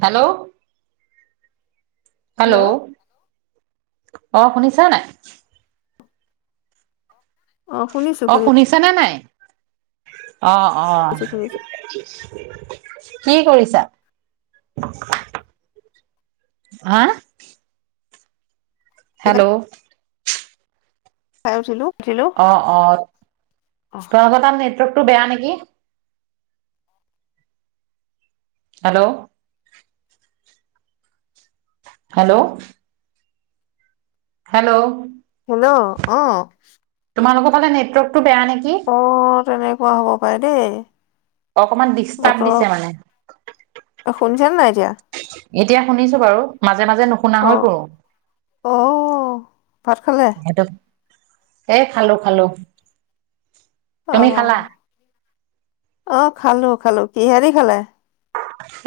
Hello hello hello অ শুনিছা নাই? অ শুনিছো অ' শুনিছো শুনিছেনে নাই? অ' অ শুনিছো কি কৰিছা হা? কেইটা হ্যালো খাই উঠিলো উঠিলো অ' অ অ [unintelligible] [unintelligible] বেয়া নেকি? হেল্লো হ্যালো হেল্লো হেল্' অ' তোমালোকৰ ফালে নেটৱৰ্কক টো বেয়া নেকি অ তেনেকুৱা হ'ব পাৰে দেই অকমান ডিষ্টাৰ্ব দিছে মানে বতৰ শুনিছানে নাই এতিয়া? এতিয়া শুনিছো বাৰু মাজ অ', অ', ভাত খালে? এ খালো, খালো তুমি খালা অ'। অ', খালো, খালো কিহেদি খালে?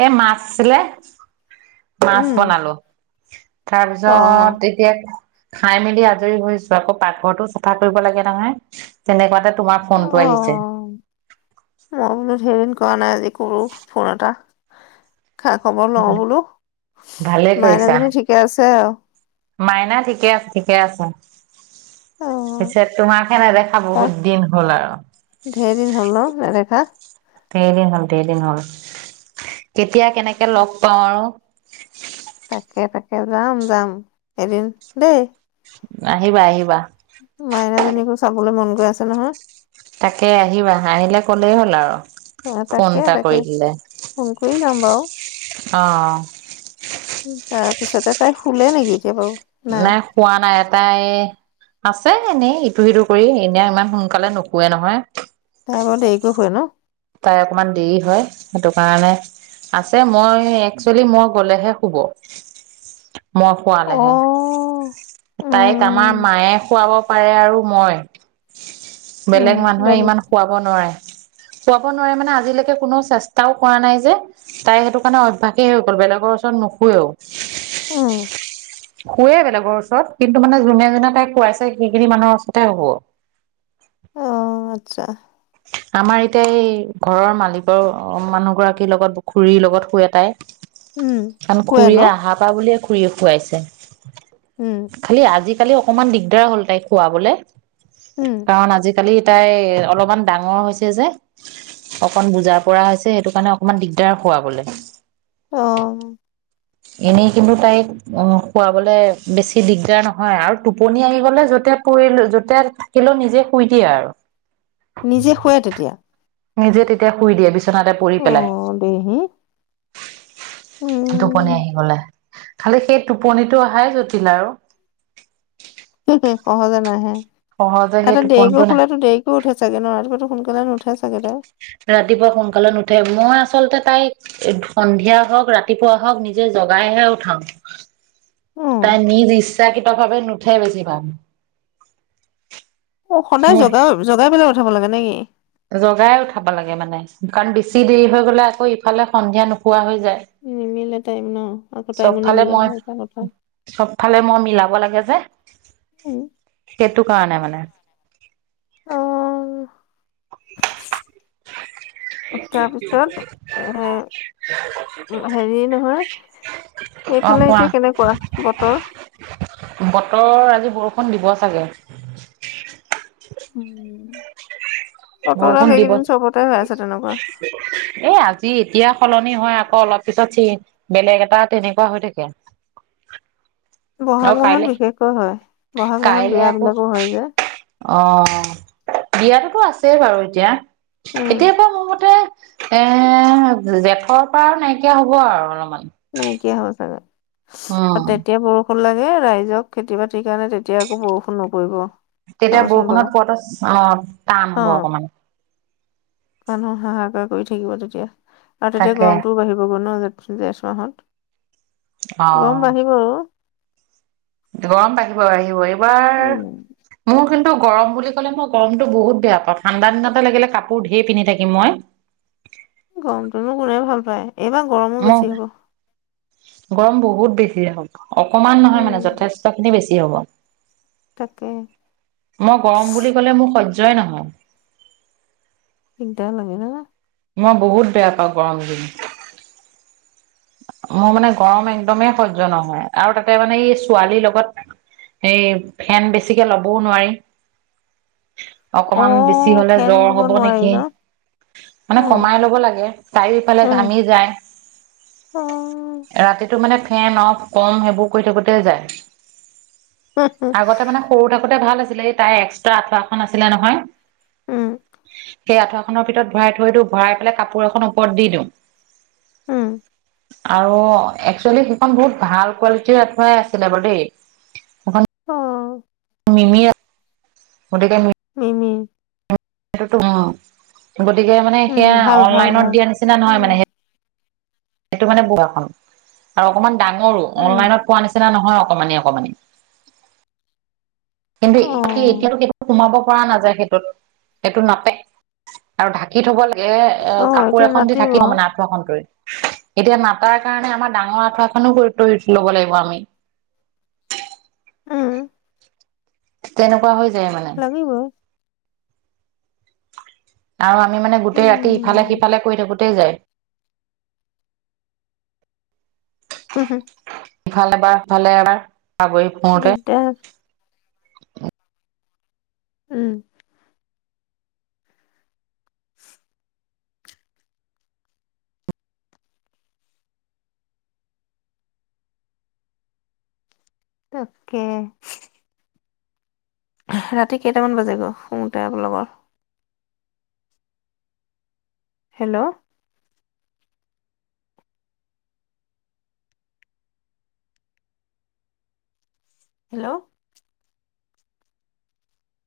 এ মাছ আছিলে মাছ উম বনালো। অ তাৰপিছত এতিয়া খাই মেলি আজৰি হৈছো, আকৌ পাকঘৰটো চফা কৰিব লাগে নহয় তেনেকুৱাতে তোমাৰ অ ফোনটো আহিছে ৱা নাই আজি কৰো ফোন এটা খা খবৰ লওঁ বোলো ভালে কৰিছা। মাইনাজনী ঠিকে আছে আৰু মাইনা ঠিকে আছে ঠিকে আছে অ পিছেত তোমাৰ? সেনেদেখা তাক বহুত দিন হ'ল ধেৰ দিন হ'ল ন আৰু। নেদেখা দেৰদিন হল দেৰদিন হল কেতিয়া কেনেকে লগ পাওঁ আৰু। তাকে, তাকে যাম, যাম এদিন দেই। আহিবা আহিবা। মাইনাজনীকো চাবলৈ মন গৈ আছে নহয়। তাকে আহিবা আহিলে কলেই হ'ল আৰু। অ', ফোন তাকে এটা তাকে কৰি দিলে ফোন কৰি যাম বাৰু। অ'। তাৰ পিছতে তাই শুলে নেকি এতিয়া বাৰু? নাই খোৱা নাই এটাই এই আছে এনেই ইটো সিটো কৰি এনেই ইমান সোনকালে নুশুৱে নহয়। তাৰ বৰ দেৰিলৈ শুৱে ন'? তাই অকমান দেৰি হয় সেইটো কাৰণে আছে মই একচুৱেলি মই গ'লেহে শুব। মই অ খোৱালেহে, তাইক উম আমাৰ মায়ে শুৱাব। পাৰে আৰু মই উম বেলেগ মানুহে বাবি ইমান শুৱাব নোৱাৰে। খোৱাব নোৱাৰে মানে আজিলৈকে কোনো চেষ্টাও কৰা নাই যে তাই সেইটো কাৰণে অভ্যাসেই হৈ গ'ল বেলেগৰ ওচৰত নুশুৱেও। উম শুৱে বেলেগৰ ওচৰত কিন্তু মানে যোনে নে তাইক কোৱাইছে সেইখিনি মানুহৰ ওচৰতে হ'ব। অ', আচ্চা। আমাৰ এতিয়া এই ঘৰৰ মালিকৰ মানুহ গৰাকীৰ লগত খুৰীৰ লগত শুৱে তাই। উম কাৰণ শুৱে ন খুৰীয়ে আহাৰ পা বুলিয়ে খুৰিয়ে শুৱাইছে। উম খালি আজি কালি অকণমান দিগদাৰ হ'ল তাই খুৱাবলে। উম কাৰণ আজি কালি তাই অলমান ডাঙৰ হৈছে যে অকণ বুজা পৰা হৈছে সেইটো কাৰণে অকমান দিগদাৰ শুৱাবলে। অ'। এনেই কিন্তু তাইক শুৱাবলে বেছি দিগদাৰ নহয় আৰু টোপনি আহি গলে য'তে পৰিল য'তে থাকিলেও নিজে শুই দিয়ে আৰু। নিজে শুৱে তেতিয়া। নিজে তেতিয়া শুই দিয়ে পিচ নাতে পৰি অ পেলাই দেহি টোপনি উম আহি গ'লে। খালি সেই টোপনিটো অহাই জটিল আৰু। এ সহজে নাহে সহজে সেই এটা দেৰিকৈ টোপনিটো নাহে শুলেটো দেৰিকও উঠে চাগে ন [unintelligible] সোন [unintelligible] নুঠে চাগে তাই ৰাতিপুৱা সোনকালে নুঠে মই আচ আচলতে তাইক এ সন্ধিয়া হওক, ৰাতিপুৱা হওক নিজে জগাইহে উঠাও। উম, তাই নিজ ইচ্ছাকৃতভাৱে নুঠে বেছিভাগ। অ' সদায় মোক জগাও জগাই পেলাই উ উঠাব লাগে নেকি জগাই উঠাব লাগে মানে কাৰণ বেছি দেৰি হৈ গ'লে আকৌ ইফালে সন্ধিয়া নুশুৱা হৈ। যায় নিমিলে টাইম ন আকৌ টাইমো চবফালে নিমিলে মই এটা কথা। উম চবফালে মই মিলাব লা এই যে, সেইটো কাৰণে মানে, অহহ্ তাৰপিছত এ হেৰি নহয়, অ সেইফালে কোৱা এতিয়া কেনেকুৱা বতৰ। বতৰ আজি বৰষুণ দিব চাগে। উম। বৰষুণ বতৰডাল দিব এইকেইদিন চবতে হৈ আছে তেনেকুৱা। এয়া সলনি হয়, আকৌ অলপ পিছত চি বেলেগ এটা, তেনেকুৱা হৈ থাকে। ব'হাগ আৰু মাহত কাইলে বিশেষকৈ হয়। ব'হাগ মাহত কাইলে বিয়া আকৌ বিলাকো হয়, যে। অ', বিয়াতোটো আছেই বাৰু এতিয়া উম, এতিয়াৰ পৰা মোৰ মতে এ জেঠৰ পৰা আৰু নাইকিয়া হ'ব আৰু অলপমান। আ উম তেতিয়া বৰষু ষূন লাগে ৰাইজক খেতি বাতিৰ কাৰণে, তেতিয়া আকৌ বৰষুণ নপৰিব। তেতিয়া চাবচোন বাৰু বৰষুণত পোৱাতো চ অ', টান হ'ব অ', অকমান। মানুহ হাহাকাৰ কৰি থাকিব তেতিয়া। আৰু তেতিয়া তাকে গৰমতটোও বাঢ়িব গৈ ন? জ জেঠ অ মাহত গৰম বাঢ়িব আৰু গৰম বাঢ়িব, বাঢ়িবই এইবাৰ উম মোৰ কিন গৰম বুলি ক'লে মই গৰমতটো বহুত বেয়া পাওঁ, ঠাণ্ডা দিনতে লাগিলে কাপোৰ ধেৰ পিন্ধি থাকিম মই। গৰমটোনো [unintelligible] এইবাৰ গৰমো মোক বেছি হ'ব। গৰম বহুত বেছি হ'ব। অকমান নহয় মানে উম যথেষ্টখিনি বেছি হ'ব। তাকে মই গৰম বুলি ক'লে মোৰ সজ য'ই নহয়। দিগদাৰ লাগে ন? মই বহুত বেয়া পাওঁ গৰমদিন। মোৰ মানে গৰম একদমেই সহ্য নহয় আৰু তাতে মানে এই ছোৱালীৰ লগত হেই ফেন বেছিকে ল'বও নোৱাৰি। অ অকমান বেছি হলে ফেন জ্বৰ দিব হ'ব নোৱাৰি নেকি, ন মানে উম কমাই ল'ব লাগে। তাই ইফালে উম ঘামি যায়। অ ৰাতি টো মানে ফেন অফ, কম সেইবোৰ কৰি থাকোতেই যায়। উম আগতে মানে সৰু থাকোতে ভাল আছি। আছিল, তাইৰ এক্সট্ৰা আঠুৱা খন আছিলে নহয়। উম সেই আঠুৱাখনৰ ভিতৰত ভৰাই থৈ দিওঁ, ভৰাই পেলাই কাপোৰ এখন ওপৰত দি দিওঁ। উম। আৰু একচুৱেলি সেইখন বহুত ভাল কোৱালিটিৰ আঠুৱাই আছিলে বাৰু দেই। অ মিমিয়ে [inaudible] গতিকে হু উ [unintelligible] গতিকে মানে উম সেয়া ভাল ভাল অনলাইনত ভাল দিয়া নিচিনা নহয় উম মানে সেইটো মানে মু [unintelligible] আৰু অকমান ডাঙৰো উম অনলাইনত পোৱা নিচিনা নহ অ অকমানি অকমানি কিন্তু অ এতি এতিয়াটো সেইটো সোমাব পোৱা নাযায় সেইটোত সেইটো নাপে আৰু ঢাকি থব লাগ তে অ কাপোৰ এতিয়া এখন দি নাতিব ঢাকি থওঁ মানে আঁঠুৱাখন তৰি এতিয়া নাটাৰ কাৰণে আমাৰ ডাঙৰ আঠুৱাখনো কৰি [unintelligible] ল'ব লাগিব আমি। উম তেনেকুৱা হৈ যায় মানে লাগিব। অ আমি মানে গোটেই ৰাতি ইফালে উম সিফালে কৰি থাকোঁ তেই যায়। উ হ ইফালে এবাৰ সিফালে এবাৰ দিগদাৰ [unintelligible] উম। [inaudible] তাকে ৰাতি কেইটামান বাজে গৈ শুওঁতে আপোনালোকৰ? Hello hello